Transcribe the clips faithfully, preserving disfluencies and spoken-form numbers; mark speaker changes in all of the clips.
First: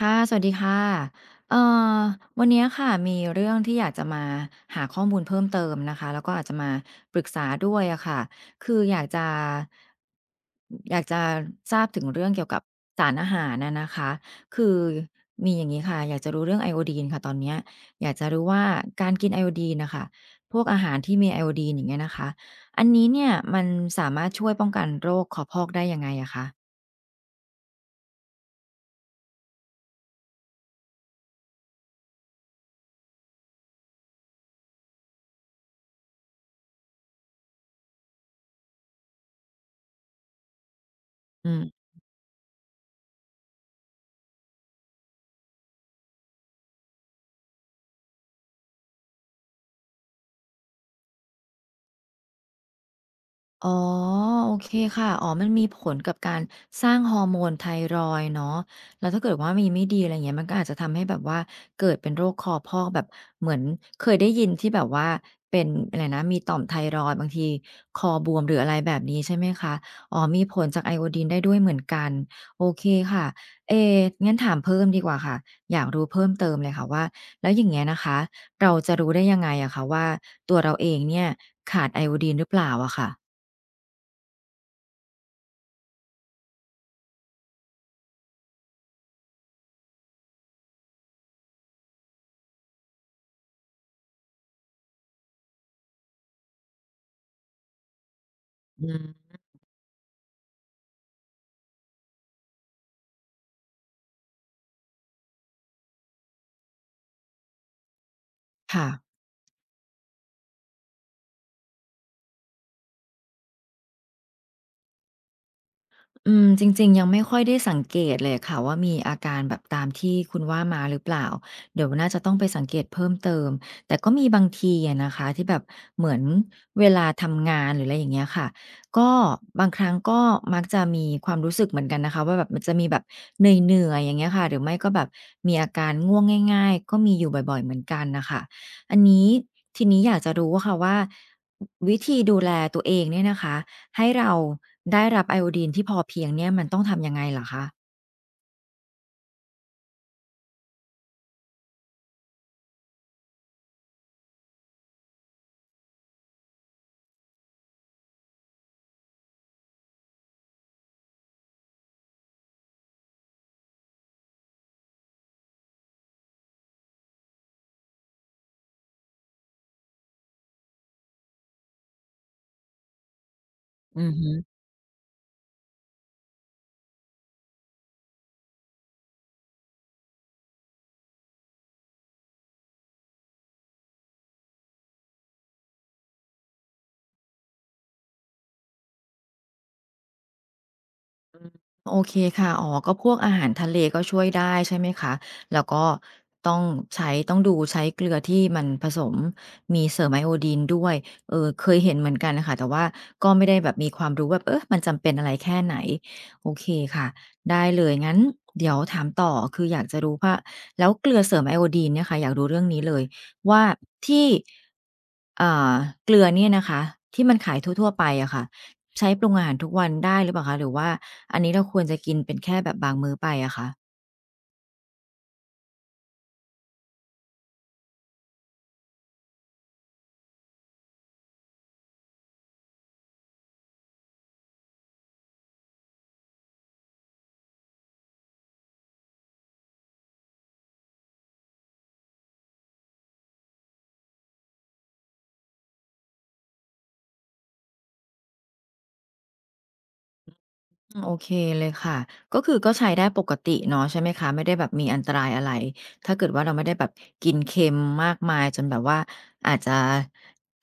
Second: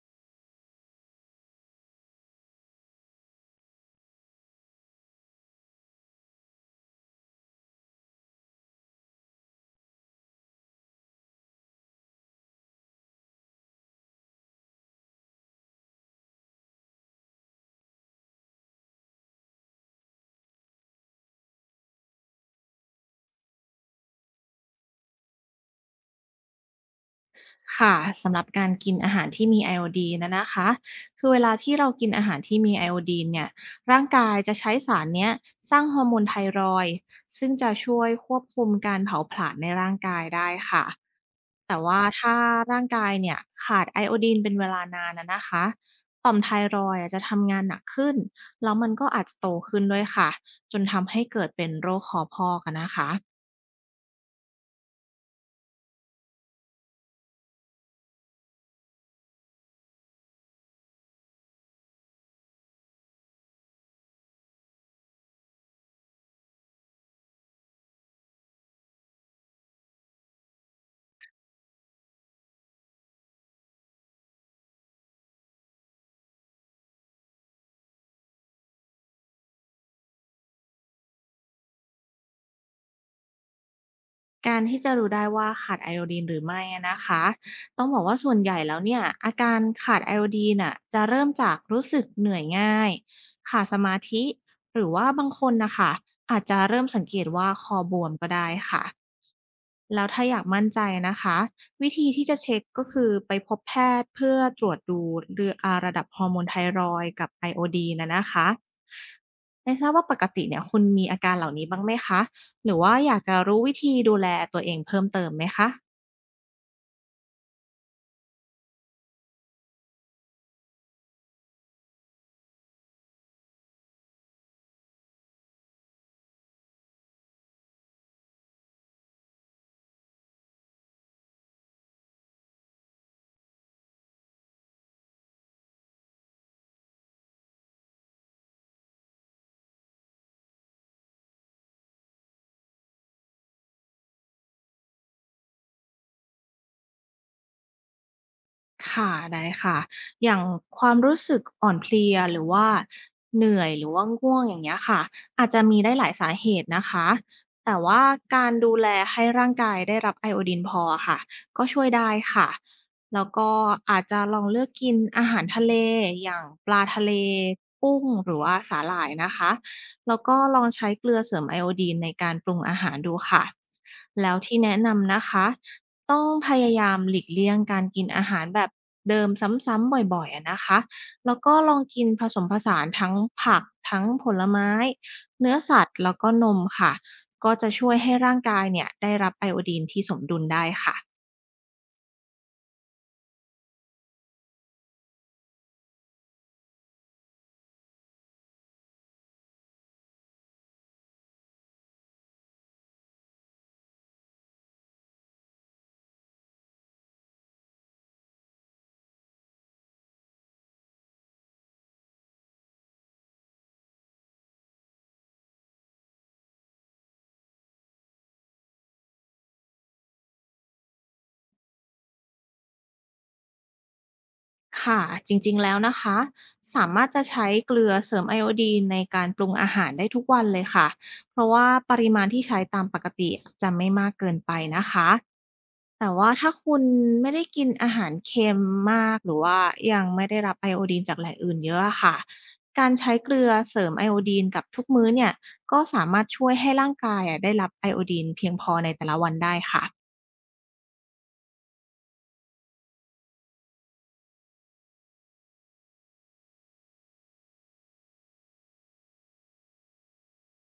Speaker 1: ค่ะสวัสดีค่ะเอ่อวันเนี้ยค่ะมีเรื่องที่อยากจะมาหาข้อมูลเพิ่มเติมนะคะแล้วก็อาจจะมาปรึกษาด้วยอะค่ะคืออยากจะอยากจะทราบถึงเรื่องเกี่ยวกับสารอาหารน่ะนะคะคือมีอย่างงี้ค่ะอยากจะรู้เรื่องไอโอดีนค่ะตอนเนี้ยอยากจะรู้ว่าการกินไอโอดีนน่ะค่ะพวกอาหารที่มีไอโอดีนอย่างเงี้ยนะคะอันนี้เนี่ยมันสามารถช่วยป้องกันโรคคอพอกได้ยังไงอะคะ
Speaker 2: ค่ะสำหรับการกินอาหารที่มีไอโอดีนนะนะคะคือเวลาที่เรากินอาหารที่มีไอโอดีนเนี่ยร่างกายจะใช้สารเนี้ยสร้างฮอร์โมนไทรอยด์ซึ่งจะช่วยควบคุมการเผาผลาญในร่างกายได้ค่ะ
Speaker 1: อืม
Speaker 2: แต่ว่าถ้าร่างกายเนี่ยขาดไอโอดีนเป็นเวลานานนะนะคะต่อมไทรอยด์อาจจะทำงานหนักขึ้นแล้วมันก็อาจจะโตขึ้นด้วยค่ะจนทำให้เกิดเป็นโรคคอพอกอะนะคะ
Speaker 1: อ๋อโอเคค่ะอ๋อมันมีผลกับการสร้างฮอร์โมนไทรอยด์เนาะแล้วถ้าเกิดว่ามีไม่ดีอะไรเงี้ยมันก็อาจจะทำให้แบบว่าเกิดเป็นโรคคอพอกแบบเหมือนเคยได้ยินที่แบบว่าเป็นอะไรนะมีต่อมไทรอยด์บางทีคอบวมหรืออะไรแบบนี้ใช่ไหมคะอ๋อมีผลจากไอโอดีนได้ด้วยเหมือนกันโอเคค่ะเองั้นถามเพิ่มดีกว่าค่ะอยากรู้เพิ่มเติมเลยค่ะว่าแล้วอย่างเงี้ยนะคะเราจะรู้ได้ยังไงอะคะว่าตัวเราเองเนี่ยขาดไอโอดีนหรือเปล่าอะค่ะ
Speaker 2: การที่จะรู้ได้ว่าขาดไอโอดีนหรือไม่อะนะคะ ต้องบอกว่าส่วนใหญ่แล้วเนี่ยอาการขาดไอโอดีนน่ะจะเริ่มจากรู้สึกเหนื่อยง่ายขาดสมาธิหรือว่าบางคนนะคะอาจจะเริ่มสังเกตว่าคอบวมก็ได้
Speaker 1: อื
Speaker 2: ค่ะ
Speaker 1: ม
Speaker 2: แล้วถ้าอยากมั่นใจนะคะวิธีที่จะเช็คก็คือไปพบแพทย์เพื่อตรวจดูเรืออาระดับฮอร์โมนไทรอยด์กับไอโอดีนนะนะคะ
Speaker 1: ค่ะ
Speaker 2: ไม่ทราบว่าปกติเนี่ยคุณมีอาการเหล่านี้บ้างไหมคะหรือว่าอยากจะรู้วิธีดูแลตัวเองเพิ่มเติมไหมคะ
Speaker 1: อืมจริงๆ ยังไม่ค่อยได้สังเกตเลยค่ะว่ามีอาการแบบตามที่คุณว่ามาหรือเปล่า เดี๋ยวน่าจะต้องไปสังเกตเพิ่มเติมแต่ก็มีบางทีอะนะคะที่แบบเหมือนเวลาทำงานหรืออะไรอย่างเงี้ยค่ะก็บางครั้งก็มักจะมีความรู้สึกเหมือนกันนะคะว่าแบบมันจะมีแบบเหนื่อยๆอย่างเงี้ยค่ะหรือไม่ก็แบบมีอาการง่วงง่ายๆก็มีอยู่บ่อยๆ เหมือนกันน่ะค่ะอันนี้ทีนี้อยากจะรู้อะค่ะว่าวิธีดูแลตัวเองเนี่ยนะคะ ให้เราได้รับไอโอดีนที่พอเพียงเนี่ยมันต้องทำยังไงเหรอคะ
Speaker 2: ค่ะได้ค่ะอย่างความรู้สึกอ่อนเพลียหรือว่าเหนื่อยหรือว่าง่วงอย่างเงี้ยค่ะอาจจะมีได้หลายสาเหตุนะคะแต่ว่าการดูแลให้ร่างกายได้รับไอโอดีนพออะค่ะก็ช่วยได้ค่ะแล้วก็อาจจะลองเลือกกินอาหารทะเลอย่างปลาทะเลกุ้งหรือว่าสาหร่ายนะคะแล้วก็ลองใช้เกลือเสริมไอโอดีนในการปรุงอาหารดูค่ะ
Speaker 1: อือฮึ
Speaker 2: แล้วที่แนะนำนะคะ ต้องพยายามหลีกเลี่ยงการกินอาหารแบบเดิมซ้ำๆบ่อยๆอะนะคะ แล้วก็ลองกินผสมผสานทั้งผักทั้งผลไม้เนื้อสัตว์แล้วก็นมค่ะ ก็จะช่วยให้ร่างกายเนี่ยได้รับไอโอดีนที่สมดุลได้ค่ะ
Speaker 1: โอเคค่ะอ๋อก็พวกอาหารทะเลก็ช่วยได้ใช่ไหมคะแล้วก็ต้องใช้ต้องดูใช้เกลือที่มันผสมมีเสริมไอโอดีนด้วยเออเคยเห็นเหมือนกันน่ะค่ะแต่ว่าก็ไม่ได้แบบมีความรู้แบบเออมันจำเป็นอะไรแค่ไหนโอเคค่ะได้เลยงั้นเดี๋ยวถามต่อคืออยากจะรู้ว่าแล้วเกลือเสริมไอโอดีนเนี่ยค่ะอยากรู้เรื่องนี้เลยว่าที่อ่าเกลือเนี่ยนะคะที่มันขายทั่วๆไปอะค่ะใช้ปรุงอาหารทุกวันได้หรือเปล่าคะหรือว่า อันนี้เราควรจะกินเป็นแค่แบบบางมื้อไปอะคะ
Speaker 2: ค่ะจริงๆแล้วนะคะสามารถจะใช้เกลือเสริมไอโอดีนในการปรุงอาหารได้ทุกวันเลยค่ะ เพราะว่าปริมาณที่ใช้ตามปกติจะไม่มากเกินไปนะคะ แต่ว่าถ้าคุณไม่ได้กินอาหารเค็มมากหรือว่ายังไม่ได้รับไอโอดีนจากแหล่งอื่นเยอะอะค่ะการใช้เกลือเสริมไอโอดีนกับทุกมื้อเนี่ยก็สามารถช่วยให้ร่างกายอะได้รับไอโอดีนเพียงพอในแต่ละวันได้ค่ะ
Speaker 1: อืมโอเคเลยค่ะก็คือก็ใช้ได้ปกติเนาะใช่ไหมคะไม่ได้แบบมีอันตรายอะไรถ้าเกิดว่าเราไม่ได้แบบกินเค็มมากมายจนแบบว่าอาจจะ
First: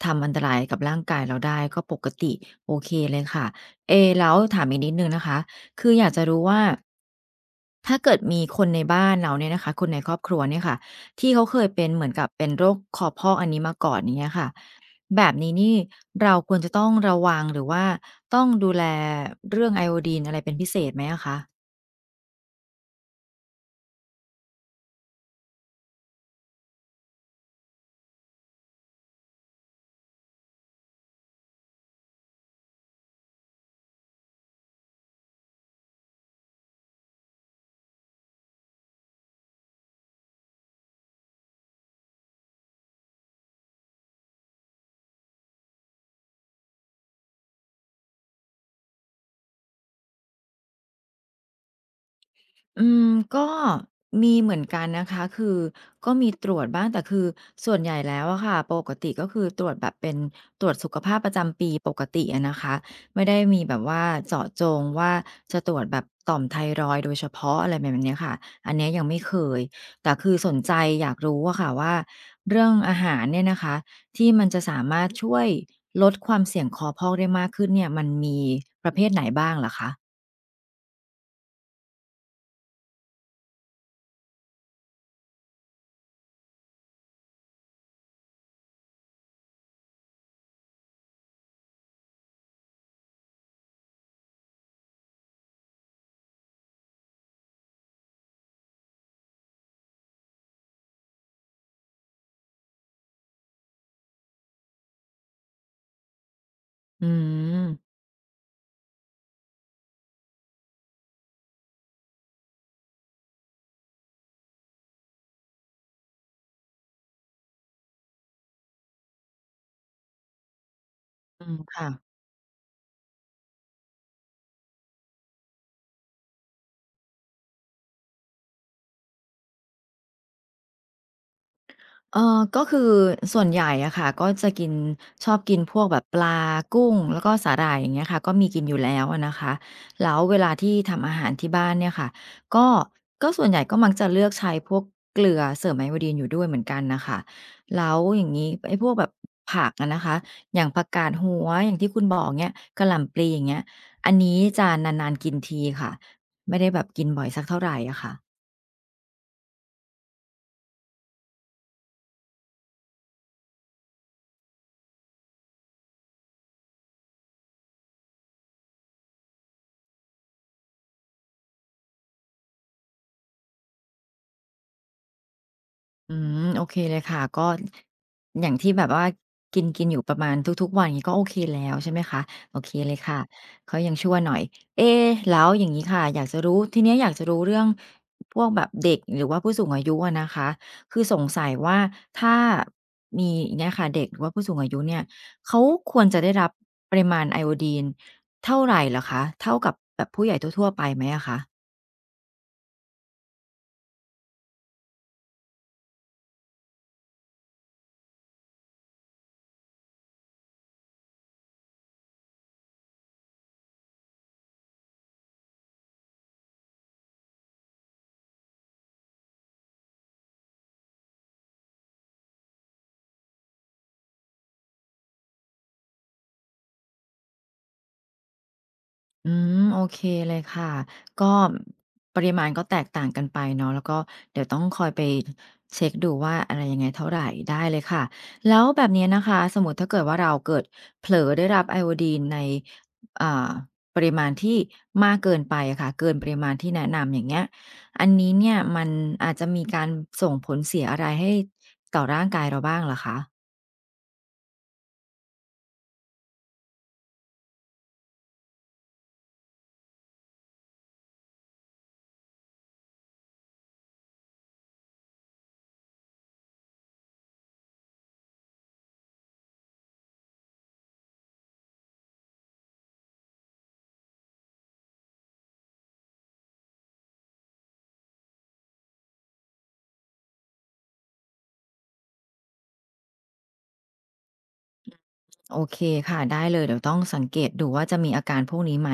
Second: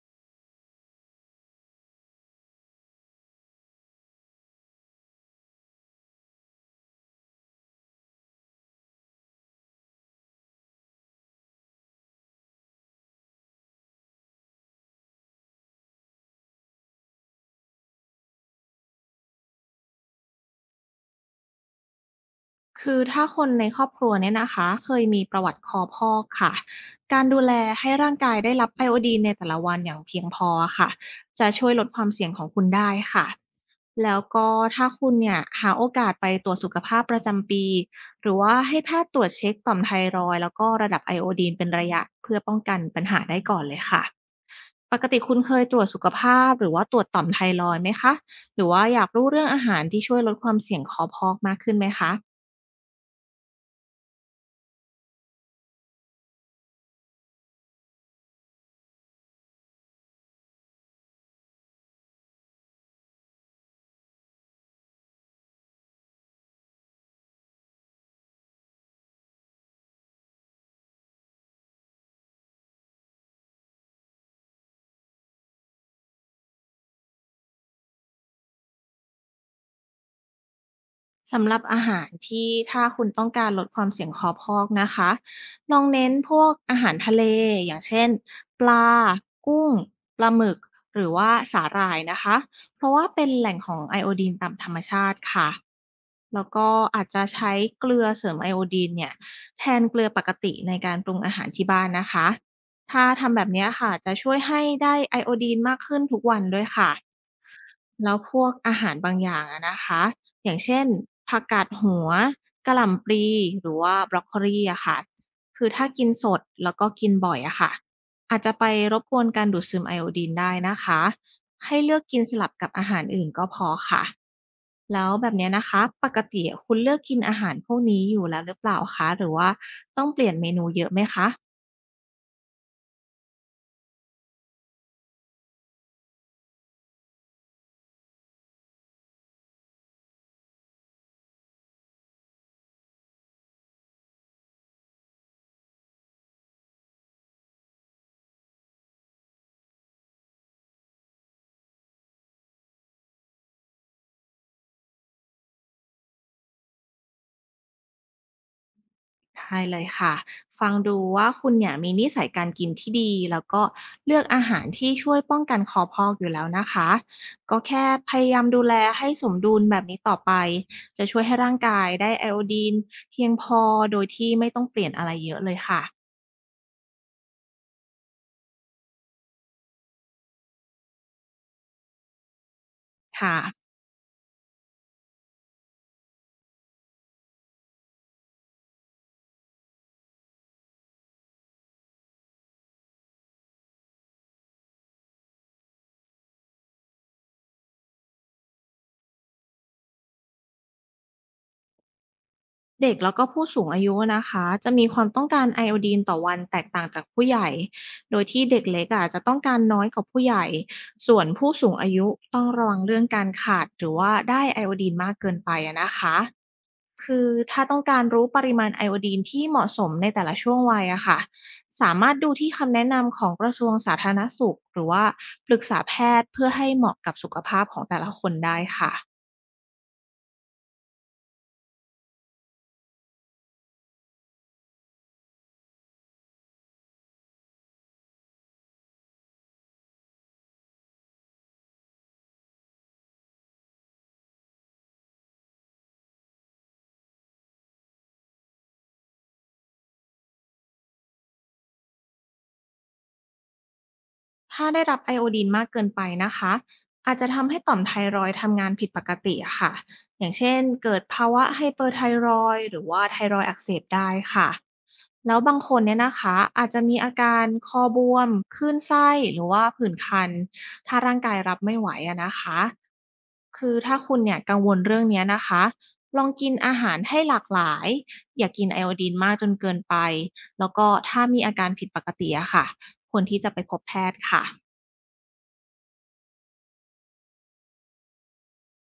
Speaker 1: ทำอันตรายกับร่างกายเราได้ก็ปกติโอเคเลยค่ะเอแล้วถามอีกนิดหนึ่งนะคะคืออยากจะรู้ว่าถ้าเกิดมีคนในบ้านเราเนี่ยนะคะคนในครอบครัวเนี่ยค่ะที่เขาเคยเป็นเหมือนกับเป็นโรคคอพอกอันนี้มาก่อนอย่างเงี้ยค่ะ แบบนี้นี่เราควรจะต้องระวังหรือว่าต้องดูแลเรื่องไอโอดีนอะไรเป็นพิเศษไหมอะคะ
Speaker 2: คือถ้าคนในครอบครัวเนี่ยนะคะเคยมีประวัติคอพอกค่ะ การดูแลให้ร่างกายได้รับไอโอดีนในแต่ละวันอย่างเพียงพอค่ะจะช่วยลดความเสี่ยงของคุณได้ค่ะแล้วก็ถ้าคุณเนี่ยหาโอกาสไปตรวจสุขภาพประจำปีหรือว่าให้แพทย์ตรวจเช็คต่อมไทรอยด์แล้วก็ระดับไอโอดีนเป็นระยะเพื่อป้องกันปัญหาได้ก่อนเลยค่ะปกติคุณเคยตรวจสุขภาพหรือว่าตรวจต่อมไทรอยด์ไหมคะหรือว่าอยากรู้เรื่องอาหารที่ช่วยลดความเสี่ยงคอพอกมากขึ้นไหมคะ
Speaker 1: อืมก็มีเหมือนกันนะคะคือก็มีตรวจบ้างแต่คือส่วนใหญ่แล้วอะค่ะปกติก็คือตรวจแบบเป็นตรวจสุขภาพประจำปีปกติอะนะคะไม่ได้มีแบบว่าเจาะจงว่าจะตรวจแบบต่อมไทรอยด์โดยเฉพาะอะไรแบบเนี้ยค่ะอันเนี้ยยังไม่เคยแต่คือสนใจอยากรู้อะค่ะว่าเรื่องอาหารเนี่ยนะคะที่มันจะสามารถช่วยลดความเสี่ยงคอพอกได้มากขึ้นเนี่ยมันมีประเภทไหนบ้างเหรอคะ
Speaker 2: สำหรับอาหารที่ถ้าคุณต้องการลดความเสี่ยงคอพอกนะคะลองเน้นพวกอาหารทะเลอย่างเช่นปลากุ้งปลาหมึกหรือว่าสาหร่ายนะคะเพราะว่าเป็นแหล่งของไอโอดีนตามธรรมชาติค่ะแล้วก็อาจจะใช้เกลือเสริมไอโอดีนเนี่ยแทนเกลือปกติในการปรุงอาหารที่บ้านนะคะถ้าทำแบบเนี้ยค่ะจะช่วยให้ได้ไอโอดีนมากขึ้นทุกวันด้วยค่ะ
Speaker 1: อืม
Speaker 2: แล้วพวกอาหารบางอย่างอะนะคะอย่างเช่นผักกาดหัวกะหล่ำปลีหรือว่าบรอกโคลีอะค่ะคือถ้ากินสดแล้วก็กินบ่อยอะค่ะอาจจะไปรบกวนการดูดซึมไอโอดีนได้นะคะ
Speaker 1: อืม
Speaker 2: ให้
Speaker 1: ค่ะ
Speaker 2: เลือกกินสลับกับอาหารอื่นก็พอค่ะแล้วแบบเนี้ยนะคะปกติคุณเลือกกินอาหารพวกนี้อยู่แล้วหรือเปล่าคะหรือว่าต้องเปลี่ยนเมนูเยอะไหมคะ
Speaker 1: เออก็คือส่วนใหญ่อะค่ะก็จะกินชอบกินพวกแบบปลากุ้งแล้วก็สาหร่ายอย่างเงี้ยค่ะก็มีกินอยู่แล้วอะนะคะแล้วเวลาที่ทำอาหารที่บ้านเนี่ยค่ะก็ก็ส่วนใหญ่ก็มักจะเลือกใช้พวกเกลือเสริมไอโอดีนอยู่ด้วยเหมือนกันน่ะค่ะแล้วอย่างงี้ไอ้พวกแบบผักอะนะคะอย่างผักกาดหัวอย่างที่คุณบอกเนี่ยกะหล่ำปลีอย่างเงี้ยอันนี้จะนานๆกินทีค่ะไม่ได้แบบกินบ่อยสักเท่าไรอะค่ะ
Speaker 2: ใช่เลยค่ะฟังดูว่าคุณเนี่ยมีนิสัยการกินที่ดีแล้วก็เลือกอาหารที่ช่วยป้องกันคอพอกอยู่แล้วนะคะก็แค่พยายามดูแลให้สมดุลแบบนี้ต่อไปจะช่วยให้ร่างกายได้ไอโอดีนเพียงพอโดยที่ไม่ต้องเปลี่ยนอะไรเยอะเลยค่ะ
Speaker 1: อืมโอเคเลยค่ะก็อย่างที่แบบว่ากินกินอยู่ประมาณทุกๆวันอย่างนี้ก็โอเคแล้วใช่ไหมคะโอเคเลยค่ะ
Speaker 2: ค่ะ
Speaker 1: เขายังชั่วหน่อยเอ๊ะแล้วอย่างนี้ค่ะอยากจะรู้ทีเนี้ยอยากจะรู้เรื่องพวกแบบเด็กหรือว่าผู้สูงอายุอะนะคะคือสงสัยว่าถ้ามีอย่างเนี้ยค่ะเด็กหรือว่าผู้สูงอายุเนี่ยเขาควรจะได้รับปริมาณไอโอดีนเท่าไหรเหรอคะเท่ากับแบบผู้ใหญ่ทั่วๆไปไหมอะคะ
Speaker 2: เด็กแล้วก็ผู้สูงอายุนะคะจะมีความต้องการไอโอดีนต่อวันแตกต่างจากผู้ใหญ่โดยที่เด็กเล็กอ่ะจะต้องการน้อยกว่าผู้ใหญ่ ส่วนผู้สูงอายุต้องระวังเรื่องการขาดหรือว่าได้ไอโอดีนมากเกินไปอะนะคะคือถ้าต้องการรู้ปริมาณไอโอดีนที่เหมาะสมในแต่ละช่วงวัยอะค่ะสามารถดูที่คำแนะนำของกระทรวงสาธารณสุขหรือว่าปรึกษาแพทย์เพื่อให้เหมาะกับสุขภาพของแต่ละคนได้ค่ะ
Speaker 1: อืมโอเคเลยค่ะก็ปริมาณก็แตกต่างกันไปเนาะแล้วก็เดี๋ยวต้องคอยไปเช็คดูว่าอะไรยังไงเท่าไหรได้เลยค่ะแล้วแบบนี้นะคะสมมุติถ้าเกิดว่าเราเกิดเผลอได้รับไอโอดีนในอ่าปริมาณที่มากเกินไปอะค่ะเกินปริมาณที่แนะนำอย่างเงี้ยอันนี้เนี่ยมันอาจจะมีการส่งผลเสียอะไรให้ต่อร่างกายเราบ้างเหรอคะ
Speaker 2: ถ้าได้รับไอโอดีนมากเกินไปนะคะอาจจะทำให้ต่อมไทรอยด์ทำงานผิดปกติอะค่ะอย่างเช่นเกิดภาวะไฮเปอร์ไทรอยด์หรือว่าไทรอยด์อักเสบได้ค่ะแล้วบางคนเนี่ยนะคะอาจจะมีอาการคอบวมคลื่นไส้หรือว่าผื่นคันถ้าร่างกายรับไม่ไหวอะนะคะคือถ้าคุณเนี่ยกังวลเรื่องเนี้ยนะคะลองกินอาหารให้หลากหลายอย่ากินไอโอดีนมากจนเกินไปแล้วก็ถ้ามีอาการผิดปกติอะค่ะควรที่จะไปพบแพทย์ค่ะ
Speaker 1: โอเคค่ะได้เลยเดี๋ยวต้องสังเกตดูว่าจะมีอาการพวกนี้ไหม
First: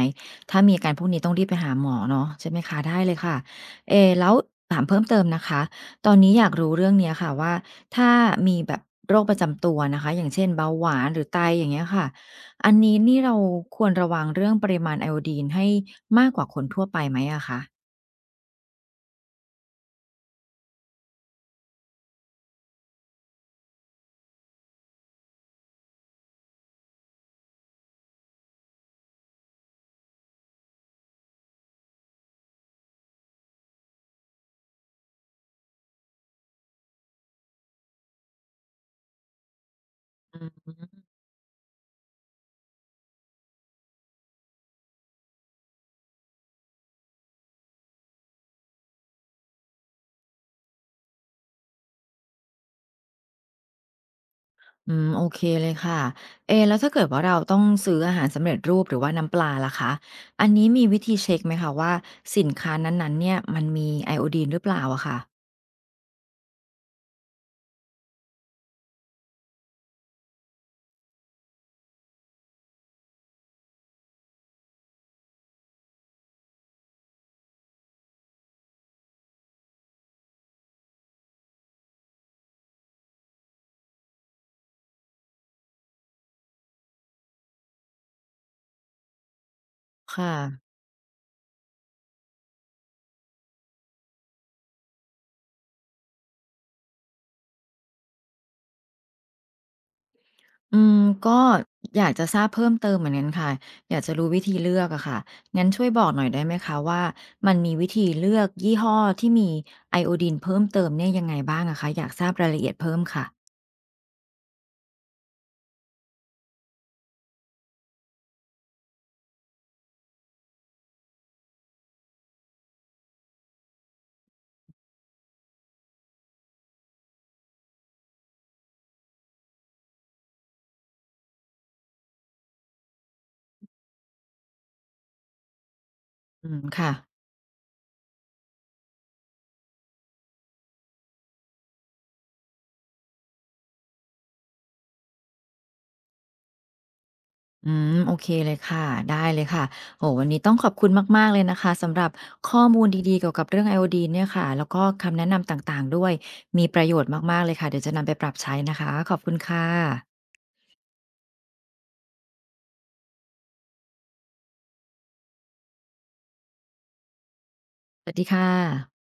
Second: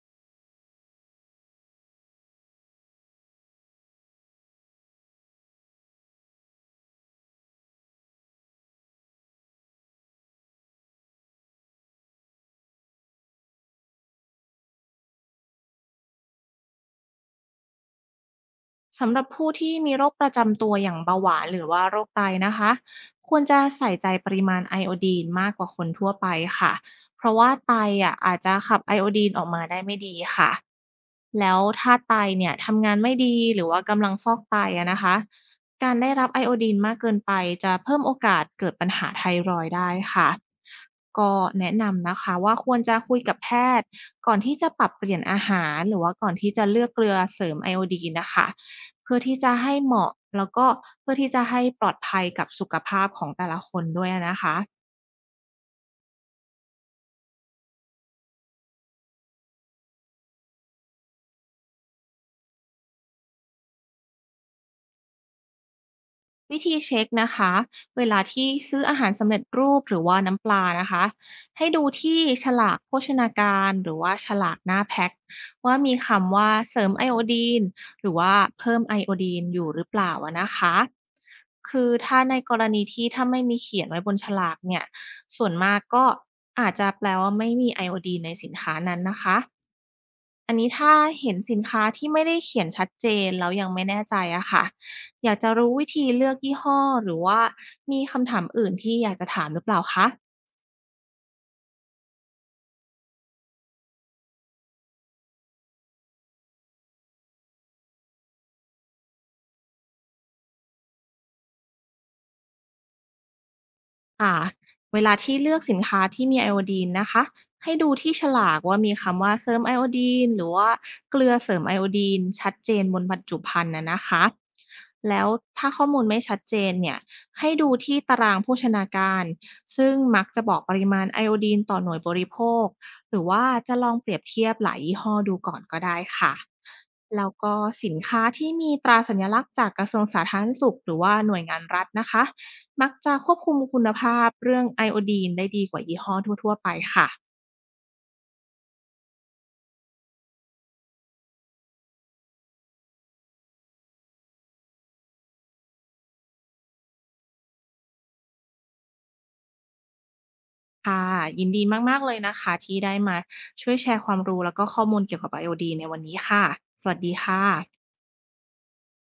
Speaker 1: ถ้ามีอาการพวกนี้ต้องรีบไปหาหมอเนาะใช่ไหมคะได้เลยค่ะเอแล้วถามเพิ่มเติมนะคะตอนนี้อยากรู้เรื่องเนี้ยค่ะว่าถ้ามีแบบโรคประจำตัวนะคะอย่างเช่นเบาหวานหรือไตอย่างเงี้ยค่ะอันนี้นี่เราควรระวังเรื่องปริมาณไอโอดีนให้มากกว่าคนทั่วไปไหมอะคะ
Speaker 2: สำหรับผู้ที่มีโรคประจำตัวอย่างเบาหวานหรือว่าโรคไตนะคะควรจะใส่ใจปริมาณไอโอดีนมากกว่าคนทั่วไปค่ะเพราะว่าไตอ่ะอาจจะขับไอโอดีนออกมาได้ไม่ดีค่ะแล้วถ้าไตเนี่ยทำงานไม่ดีหรือว่ากำลังฟอกไตอะนะคะการได้รับไอโอดีนมากเกินไปจะเพิ่มโอกาสเกิดปัญหาไทรอยด์ได้ค่ะก็แนะนำนะคะว่าควรจะคุยกับแพทย์ก่อนที่จะปรับเปลี่ยนอาหารหรือว่าก่อนที่จะเลือกเกลือเสริมไอโอดีนนะคะ เพื่อที่จะให้เหมาะแล้วก็เพื่อที่จะให้ปลอดภัยกับสุขภาพของแต่ละคนด้วยอะนะคะ
Speaker 1: อืมโอเคเลยค่ะเอะแล้วถ้าเกิดว่าเราต้องซื้ออาหารสำเร็จรูปหรือว่าน้ำปลาล่ะคะอันนี้มีวิธีเช็กไหมคะว่าสินค้านั้นๆเนี่ยมันมีไอโอดีนหรือเปล่าอะค่ะ
Speaker 2: วิธีเช็คนะคะเวลาที่ซื้ออาหารสำเร็จรูปหรือว่าน้ำปลานะคะให้ดูที่ฉลากโภชนาการหรือว่าฉลากหน้าแพ็คว่ามีคำว่าเสริมไอโอดีนหรือว่าเพิ่มไอโอดีนอยู่หรือเปล่าอะนะคะคือถ้าในกรณีที่ถ้าไม่มีเขียนไว้บนฉลากเนี่ยส่วนมากก็อาจจะแปลว่าไม่มีไอโอดีนในสินค้านั้นนะคะ
Speaker 1: ค่ะ
Speaker 2: อันนี้ถ้าเห็นสินค้าที่ไม่ได้เขียนชัดเจนแล้วยังไม่แน่ใจอะค่ะอยากจะรู้วิธีเลือกยี่ห้อหรือว่ามีคำถามอื่นที่อยากจะถามหรือเปล่าคะ
Speaker 1: อืมก็อยากจะทราบเพิ่มเติมเหมือนกันค่ะอยากจะรู้วิธีเลือกอะค่ะงั้นช่วยบอกหน่อยได้ไหมคะว่ามันมีวิธีเลือกยี่ห้อที่มีไอโอดีนเพิ่มเติมเนี่ยยังไงบ้างอะคะอยากทราบรายละเอียดเพิ่มค่ะ
Speaker 2: ค่ะเวลาที่เลือกสินค้าที่มีไอโอดีนนะคะให้ดูที่ฉลากว่ามีคำว่าเสริมไอโอดีนหรือว่าเกลือเสริมไอโอดีนชัดเจนบนบรรจุภัณฑ์นะนะคะแล้วถ้าข้อมูลไม่ชัดเจนเนี่ยให้ดูที่ตารางโภชนาการซึ่งมักจะบอกปริมาณไอโอดีนต่อหน่วยบริโภคหรือว่าจะลองเปรียบเทียบหลายยี่ห้อดูก่อนก็ได้ค่ะ
Speaker 1: อืมค่ะ
Speaker 2: แล้วก็สินค้าที่มีตราสัญลักษณ์จากกระทรวงสาธารณสุขหรือว่าหน่วยงานรัฐนะคะ มักจะควบคุมคุณภาพเรื่องไอโอดีนได้ดีกว่ายี่ห้อทั่วๆไปค่ะ
Speaker 1: อืมโอเคเลยค่ะได้เลยค่ะโหวันนี้ต้องขอบคุณมากๆเลยนะคะสำหรับข้อมูลดีๆเกี่ยวกับเรื่องไอโอดีเนี่ยค่ะแล้วก็คำแนะนำต่างๆด้วยมีประโยชน์มากๆเลยค่ะเดี๋ยวจะนำไปปรับใช้นะคะขอบคุณค่ะ
Speaker 2: ค่ะ ยินดีมากๆเลยนะคะที่ได้มาช่วยแชร์ความรู้แล้วก็ข้อมูลเกี่ยวกับไอโอดีนในวันนี้ค่ะ สวัสดีค่ะ
Speaker 1: สวัสดีค่ะ